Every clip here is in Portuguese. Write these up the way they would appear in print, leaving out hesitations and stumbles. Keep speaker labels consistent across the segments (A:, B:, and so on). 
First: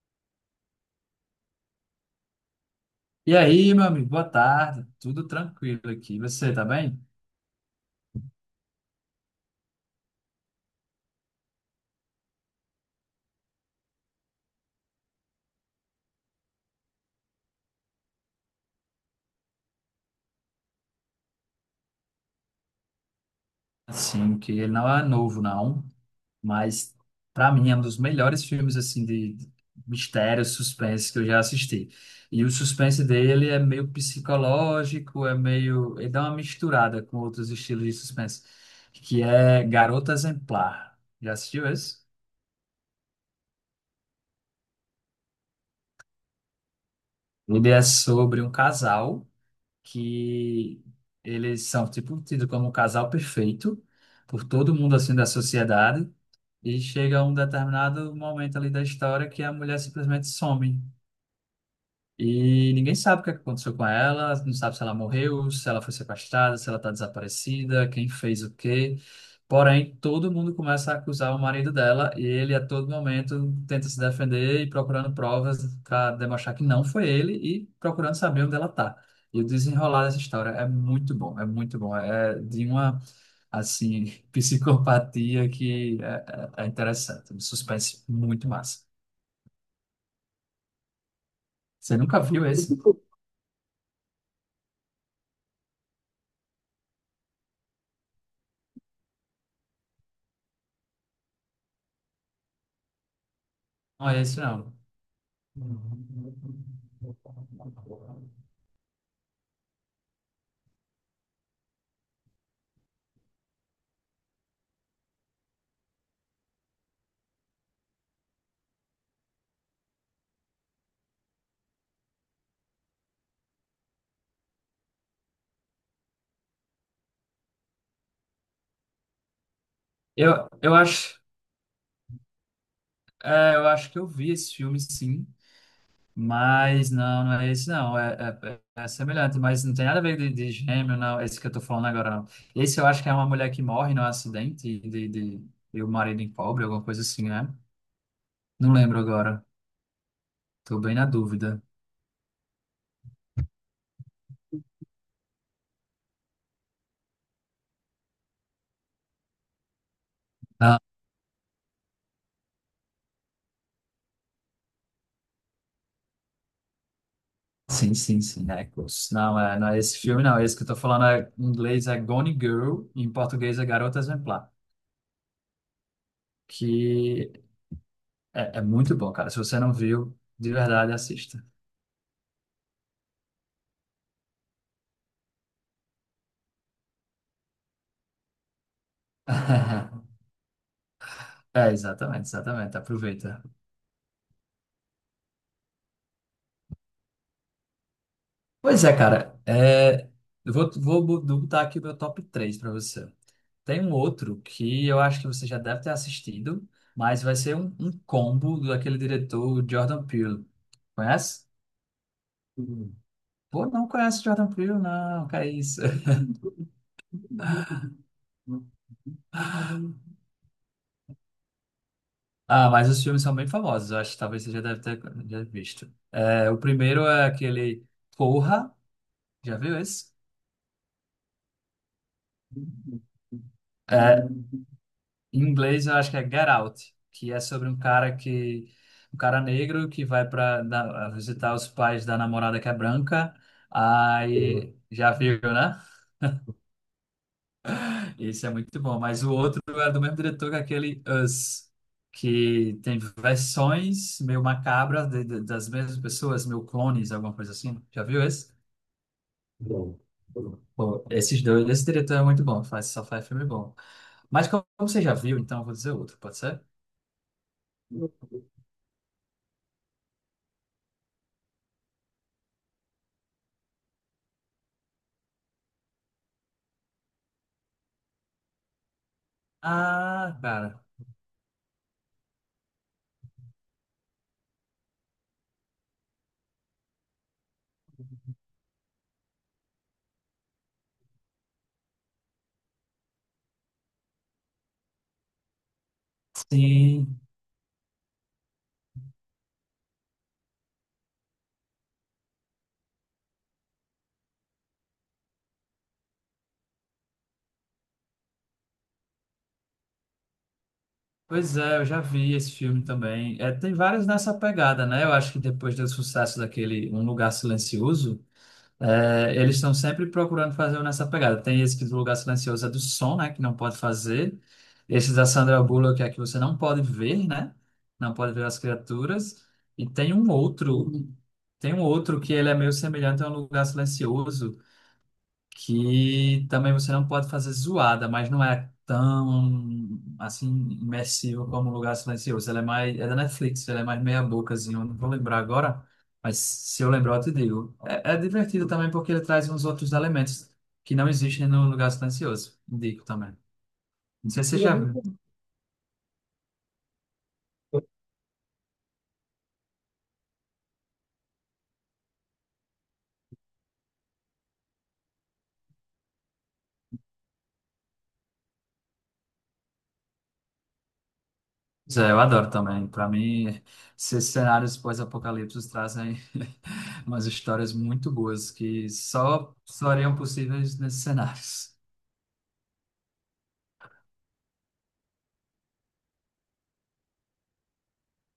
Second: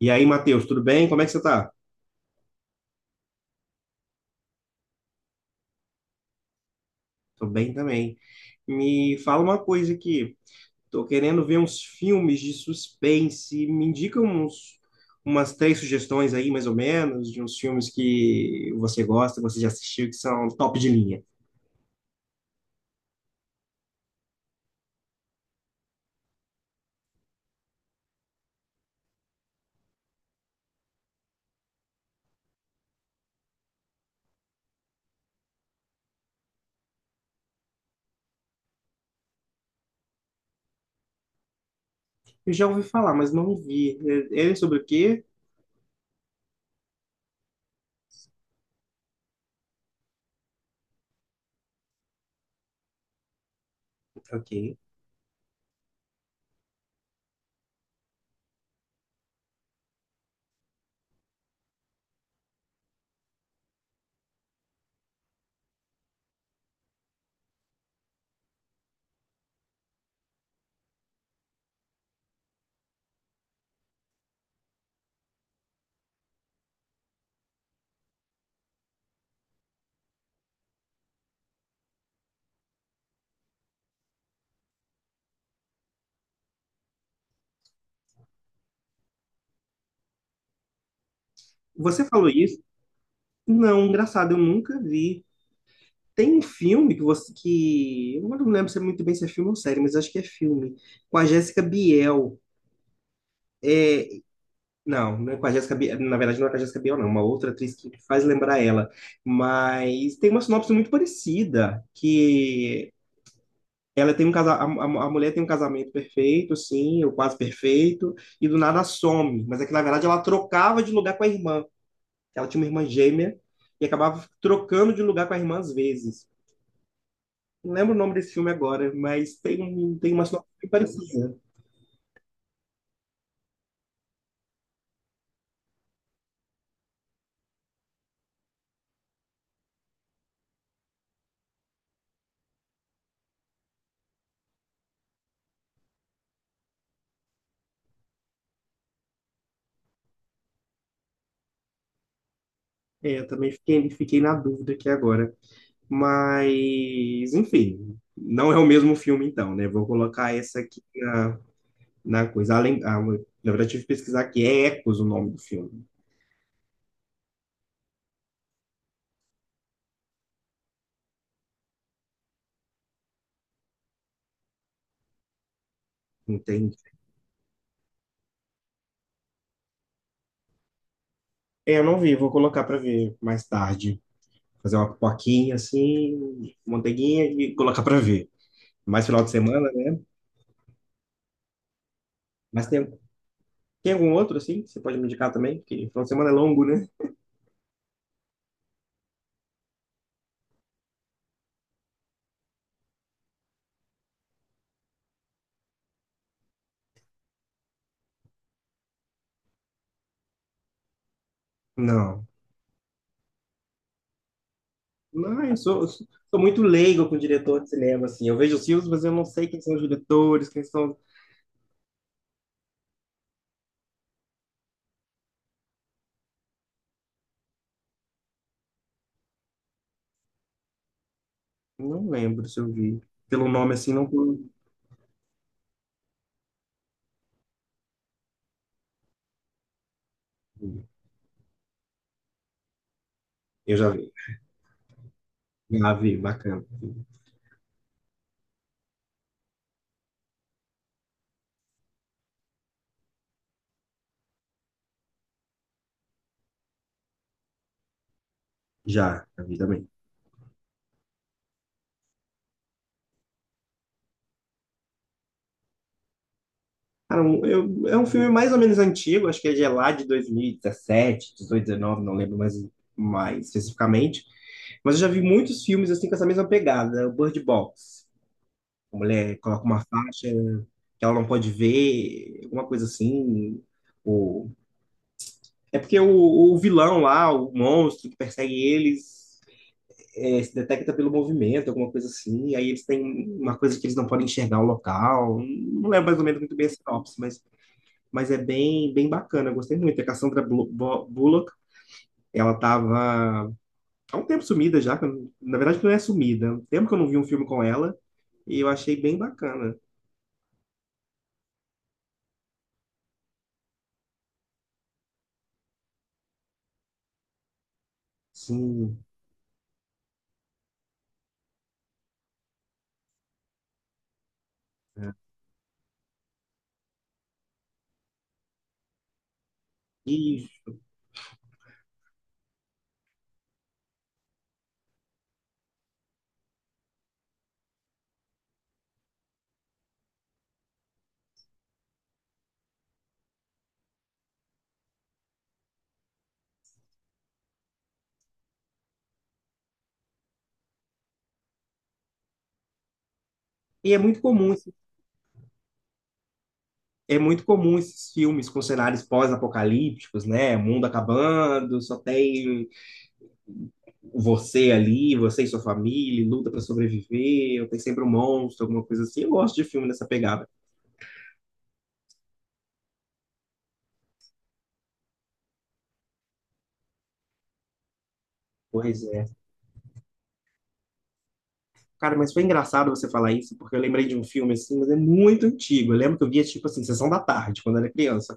A: E aí, Matheus, tudo bem? Como é que você tá?
B: E aí, meu amigo, boa tarde. Tudo tranquilo aqui. Você tá bem?
A: Tô bem também. Me fala uma coisa aqui. Tô querendo ver uns filmes de suspense. Me indica uns, umas três sugestões aí, mais ou menos, de uns filmes que você gosta, você já assistiu, que são top de linha.
B: Assim, que ele não é novo, não, mas para mim é um dos melhores filmes assim de mistério, suspense que eu já assisti. E o suspense dele é meio psicológico, é meio, ele dá uma misturada com outros estilos de suspense, que é Garota Exemplar. Já assistiu esse?
A: Eu já ouvi falar, mas não vi. Ele é sobre o quê?
B: Ele é sobre um casal que eles são tipo tidos como o casal perfeito por
A: Ok.
B: todo mundo assim da sociedade e chega um determinado momento ali da história que a mulher simplesmente some. E ninguém sabe o que é que aconteceu com ela, não sabe se ela morreu, se ela foi sequestrada, se ela está desaparecida, quem fez o quê. Porém, todo mundo começa a acusar o marido dela e ele a todo momento tenta se defender e procurando provas para demonstrar que não foi ele e procurando saber onde ela está. E o desenrolar dessa história é muito bom, é muito bom. É de uma, assim, psicopatia que é interessante. Um suspense muito massa. Você
A: Você
B: nunca
A: falou
B: viu
A: isso?
B: esse?
A: Não, engraçado, eu nunca vi. Tem um filme que você que eu não lembro se é muito bem se é filme ou série, mas acho que é filme, com a Jéssica Biel. É,
B: Não é esse, não.
A: não, não é com a Jéssica Biel, na verdade não é com a Jéssica Biel, não, é uma outra atriz que faz lembrar ela. Mas tem uma sinopse muito parecida, que ela tem um casa, a mulher tem um casamento perfeito, sim, ou quase perfeito, e do nada some. Mas é que na verdade ela trocava de lugar com a irmã. Ela tinha uma irmã gêmea e acabava trocando de lugar com a irmã às vezes. Não lembro o nome desse filme agora, mas tem, tem uma
B: Eu,
A: sinopse muito
B: eu acho,
A: parecida.
B: é, eu acho que eu vi esse filme, sim, mas não, não é esse, não. É, é semelhante, mas não tem nada a ver de gêmeo, não. Esse que eu tô falando agora, não. Esse eu acho que é uma mulher que morre num acidente e o marido encobre, alguma coisa assim, né? Não lembro agora. Tô bem na dúvida.
A: É, eu também fiquei na dúvida aqui agora. Mas, enfim, não é o mesmo filme, então, né? Vou colocar essa
B: Ah,
A: aqui na, na coisa. Além, ah, na verdade, tive que pesquisar aqui. É Ecos o nome do filme,
B: sim, Echoes. Não, é, não é esse filme, não. Esse que eu tô falando é, em inglês é Gone Girl, em português é Garota Exemplar.
A: entende?
B: Que é, é muito bom, cara. Se você não viu, de verdade, assista.
A: É, eu não vi, vou colocar para ver mais tarde. Fazer uma pipoquinha assim, manteiguinha e colocar para ver. Mais final de semana, né?
B: É, exatamente,
A: Mas
B: exatamente.
A: tem,
B: Aproveita.
A: tem algum outro assim que você pode me indicar também? Porque final de semana é longo, né?
B: Pois é, cara. É, eu vou, botar aqui o meu top 3 para você. Tem um outro que eu acho que você já deve ter assistido, mas vai ser um combo daquele diretor Jordan Peele. Conhece?
A: Não.
B: Hum. Pô, não conhece Jordan Peele, não, que
A: Não,
B: é
A: eu sou,
B: isso.
A: eu sou sou muito leigo com diretor de cinema, assim. Eu vejo os filmes, mas eu não sei quem são os diretores, quem são.
B: Ah, mas os filmes são bem famosos, eu acho que talvez você já deve ter já visto. É, o primeiro é aquele Corra. Já viu isso?
A: Não lembro se eu vi. Pelo nome assim, não.
B: É, em inglês eu acho que é Get Out, que é sobre um cara que um cara negro que vai para visitar os pais da namorada que é branca.
A: Eu já vi.
B: Aí já viu, né?
A: Já vi, bacana.
B: Isso é muito bom, mas o outro é do mesmo diretor que é aquele Us, que tem versões meio macabras das mesmas pessoas, meio clones, alguma coisa assim. Já viu esse?
A: Já, já vi também.
B: Bom, pô, esses dois, esse diretor é muito bom, faz, só faz filme bom. Mas como você já viu, então eu vou dizer outro, pode ser?
A: Cara, é um filme mais ou menos antigo, acho que é de lá de 2017, 18, 19, não lembro mais, mais especificamente. Mas eu já vi muitos filmes assim com essa mesma pegada, né? O Bird Box. A mulher coloca uma faixa
B: Ah, cara,
A: que ela não pode ver, alguma coisa assim. O É porque o vilão lá, o monstro que persegue eles, é, se detecta pelo movimento, alguma coisa assim, e aí eles têm uma coisa que eles não podem enxergar o local. Não lembro mais ou menos muito bem a sinopse,
B: sim.
A: mas é bem, bem bacana, eu gostei muito. A Bullock, ela tava há um tempo sumida já, na verdade não é sumida, há um tempo que eu não vi um filme com ela, e eu achei bem bacana.
B: Pois é, eu já vi esse filme também. É, tem vários nessa pegada, né? Eu acho que depois do sucesso daquele Um Lugar Silencioso,
A: Sim.
B: é, eles estão sempre procurando fazer um nessa pegada. Tem esse que do Lugar Silencioso é do som, né? Que não pode fazer.
A: É.
B: Esse da Sandra Bullock é que você não pode ver, né? Não pode ver as criaturas. E
A: E,
B: tem um outro que ele é meio semelhante a Um Lugar Silencioso que também você não pode fazer zoada, mas não é tão assim imersivo como um Lugar Silencioso. Ela é mais é da Netflix, ela é mais meia bocazinha, eu não vou lembrar agora, mas se eu lembrar eu te digo. É, é divertido também porque ele traz uns outros elementos que não existem no Lugar Silencioso. Indico também.
A: e é muito
B: Não sei se
A: comum,
B: você E é já muito viu.
A: é muito comum esses filmes com cenários pós-apocalípticos, né? Mundo acabando, só tem você ali, você e sua família, luta pra sobreviver, ou tem sempre um monstro, alguma coisa assim. Eu gosto de filme nessa pegada.
B: Zé, eu adoro também. Para mim, esses cenários pós-apocalípticos trazem umas histórias muito boas que
A: Pois é.
B: só seriam possíveis nesses cenários.
A: Cara, mas foi engraçado você falar isso, porque eu lembrei de um filme assim, mas é muito antigo. Eu lembro que eu via, tipo assim, Sessão da Tarde, quando eu era criança.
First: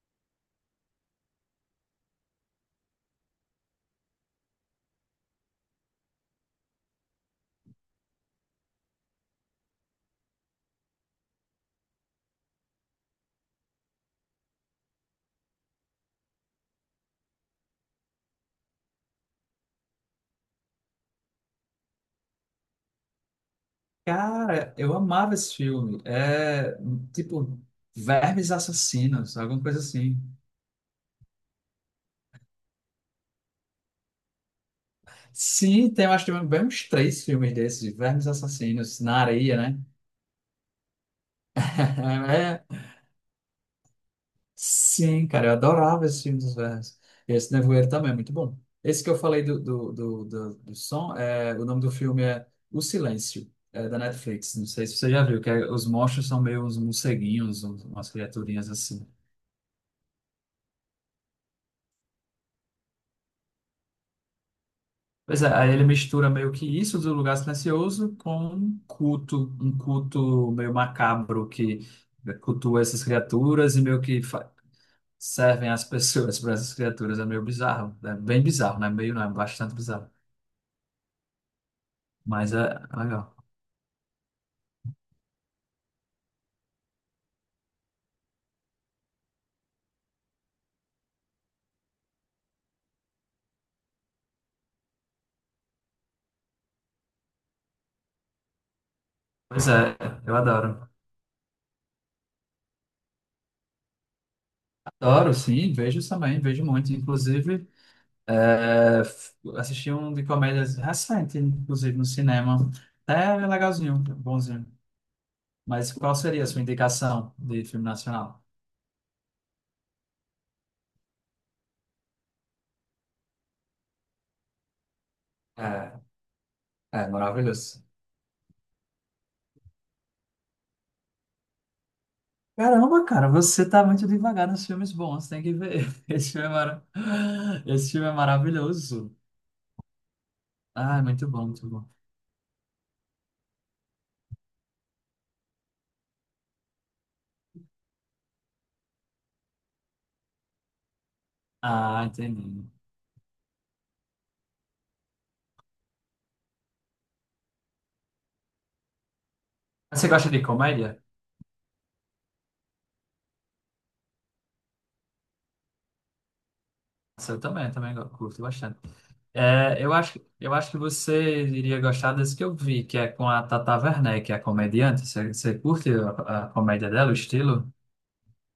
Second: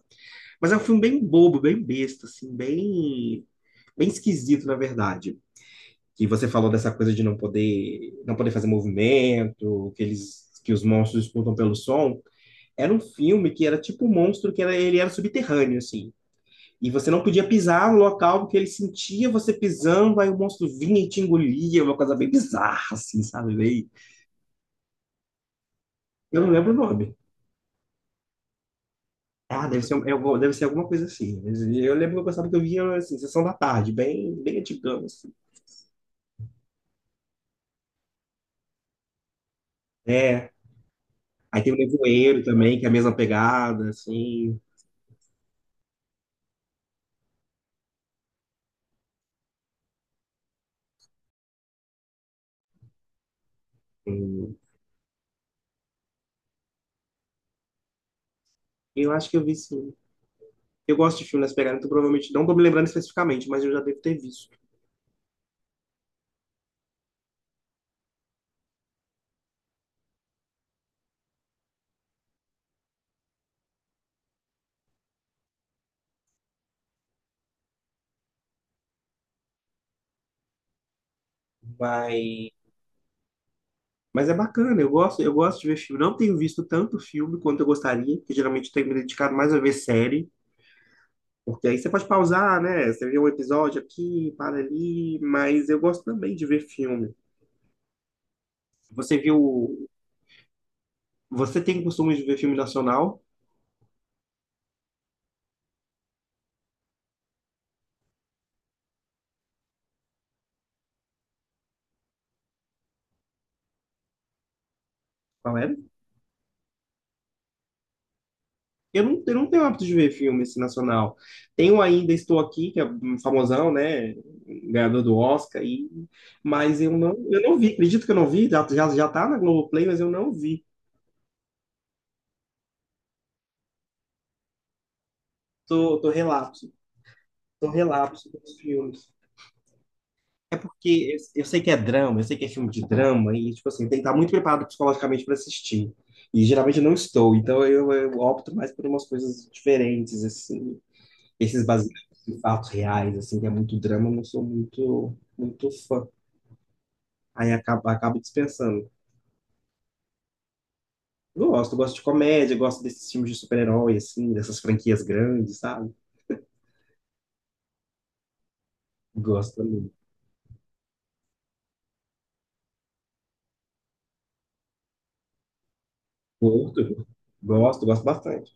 A: Mas é um filme bem bobo, bem besta, assim, bem, bem esquisito, na verdade. E você falou dessa coisa de não poder, não poder fazer movimento, que eles, que os monstros disputam pelo som. Era um filme que era tipo um monstro que era, ele era subterrâneo, assim. E você não podia pisar no local porque ele sentia você pisando, aí o monstro vinha e te engolia, uma coisa bem bizarra, assim, sabe? Bem.
B: Cara, eu amava esse filme.
A: Eu não lembro o
B: É
A: nome.
B: tipo Vermes Assassinos, alguma
A: Ah,
B: coisa
A: deve ser,
B: assim.
A: deve ser alguma coisa assim. Mas eu lembro que eu gostava que eu via, assim, Sessão da Tarde, bem, bem antigão, assim.
B: Sim, tem, eu acho que tem bem uns três filmes desses, de Vermes Assassinos, na areia, né?
A: É. Aí tem o Nevoeiro
B: É,
A: também, que é a mesma pegada, assim.
B: sim, cara, eu adorava esse filme dos vermes. E esse Nevoeiro também é muito bom. Esse que eu falei do som, é, o nome do filme é O Silêncio, é da Netflix.
A: Hum.
B: Não sei se você já viu, que é- os monstros são meio uns morceguinhos, uns- umas criaturinhas assim.
A: Eu acho que eu vi sim. Eu gosto de filmes nessa pegada, então provavelmente não tô me lembrando especificamente, mas eu já devo ter visto.
B: Pois é, aí ele mistura meio que isso do lugar silencioso com um culto meio macabro que cultua essas criaturas e meio que fa- servem as pessoas para essas criaturas. É meio bizarro, é bem bizarro, né? Meio não, é bastante bizarro,
A: Mas
B: mas é legal.
A: Mas é bacana, eu gosto de ver filme. Não tenho visto tanto filme quanto eu gostaria, porque geralmente tenho me dedicado mais a ver série, porque aí você pode pausar, né? Você vê um episódio aqui, para ali, mas eu gosto também de ver filme. Você
B: Pois
A: viu.
B: é, eu adoro.
A: Você tem costume de ver filme nacional?
B: Adoro, sim, vejo também, vejo muito. Inclusive, é, f- assisti um de comédias recente, inclusive no cinema. Até legalzinho, bonzinho.
A: Qual é?
B: Mas qual seria a sua indicação de filme nacional?
A: Eu não tenho hábito de ver filme assim, nacional. Tenho ainda Estou Aqui, que é um famosão, né? Ganhador do Oscar, e...
B: É,
A: mas
B: é
A: eu não vi.
B: maravilhoso.
A: Acredito que eu não vi, já tá na Globoplay, mas eu não vi.
B: Caramba, cara, você tá muito devagar nos filmes bons, tem que ver.
A: Tô
B: Esse filme é,
A: relapso.
B: mara...
A: São
B: Esse filme é
A: relapsos dos filmes.
B: maravilhoso.
A: É
B: Ah, é
A: porque
B: muito
A: eu
B: bom,
A: sei
B: muito
A: que é
B: bom.
A: drama, eu sei que é filme de drama, e, tipo assim, tem que estar muito preparado psicologicamente para assistir. E geralmente eu não estou, então eu opto mais por umas coisas diferentes, assim. Esses baseados
B: Ah,
A: em
B: entendi.
A: fatos reais, assim, que é muito drama, eu não sou muito, muito fã. Acabo dispensando.
B: Você gosta de comédia?
A: Gosto, gosto de comédia, gosto desses filmes de super-herói, assim, dessas franquias grandes, sabe?
B: Eu também, também go- curto bastante.
A: Gosto
B: É,
A: também.
B: eu acho que você iria gostar desse que eu vi, que é com a Tata Werneck, que é a comediante. Você, você curte a
A: Gosto,
B: comédia dela, o estilo?
A: gosto, gosto bastante.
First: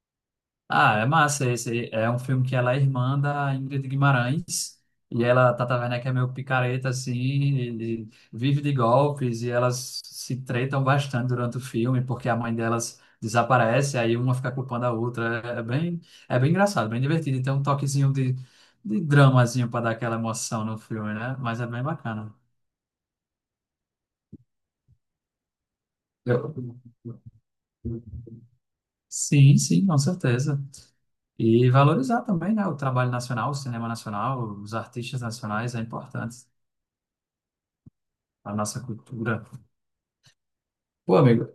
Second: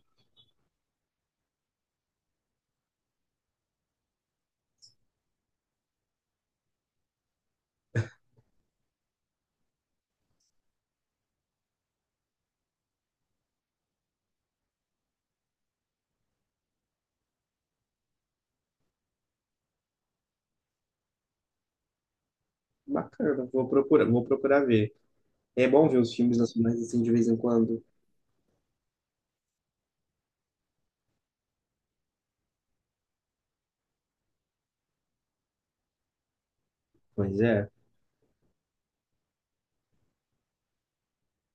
B: Ah, é massa esse. É um filme que ela é irmã da Ingrid Guimarães. E ela, Tata Werneck, é meio picareta, assim, e vive de golpes, e elas se tretam bastante durante o filme, porque a mãe delas desaparece, aí uma fica culpando a outra. É bem, é bem engraçado, bem divertido. E tem um toquezinho de dramazinho para dar aquela emoção no filme, né? Mas é bem bacana.
A: Bacana, vou procurar ver. É bom ver os filmes nacionais
B: Eu-
A: assim de vez em quando.
B: sim, sim, com certeza. E valorizar também, né, o trabalho nacional, o cinema nacional, os artistas nacionais é importante.
A: Pois é,
B: A nossa cultura. Pô, amigo,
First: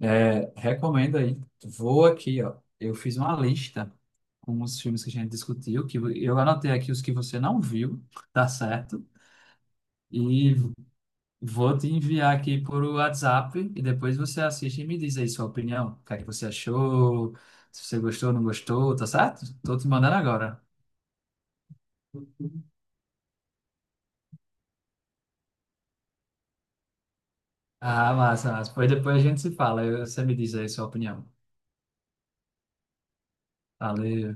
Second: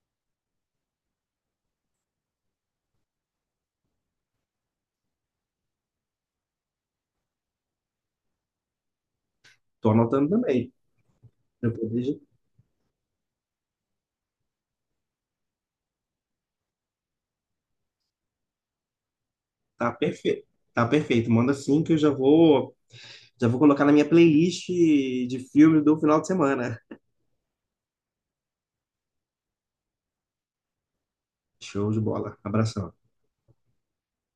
B: é, recomendo aí. Vou aqui, ó. Eu fiz uma lista com os filmes que a gente discutiu, que eu anotei aqui os que você não viu, tá certo?
A: tô anotando
B: E
A: também. Meu
B: vou te
A: poder
B: enviar aqui por WhatsApp e depois você assiste e me diz aí sua opinião. O que é que você achou, se você gostou, não gostou, tá certo? Tô te
A: tá
B: mandando
A: perfeito.
B: agora.
A: Tá perfeito. Manda assim que já vou colocar na minha playlist de filmes do final de semana.
B: Ah, massa, massa. Pois depois a gente se fala. Eu- você me diz aí sua opinião.
A: Show de bola. Abração.
B: Valeu.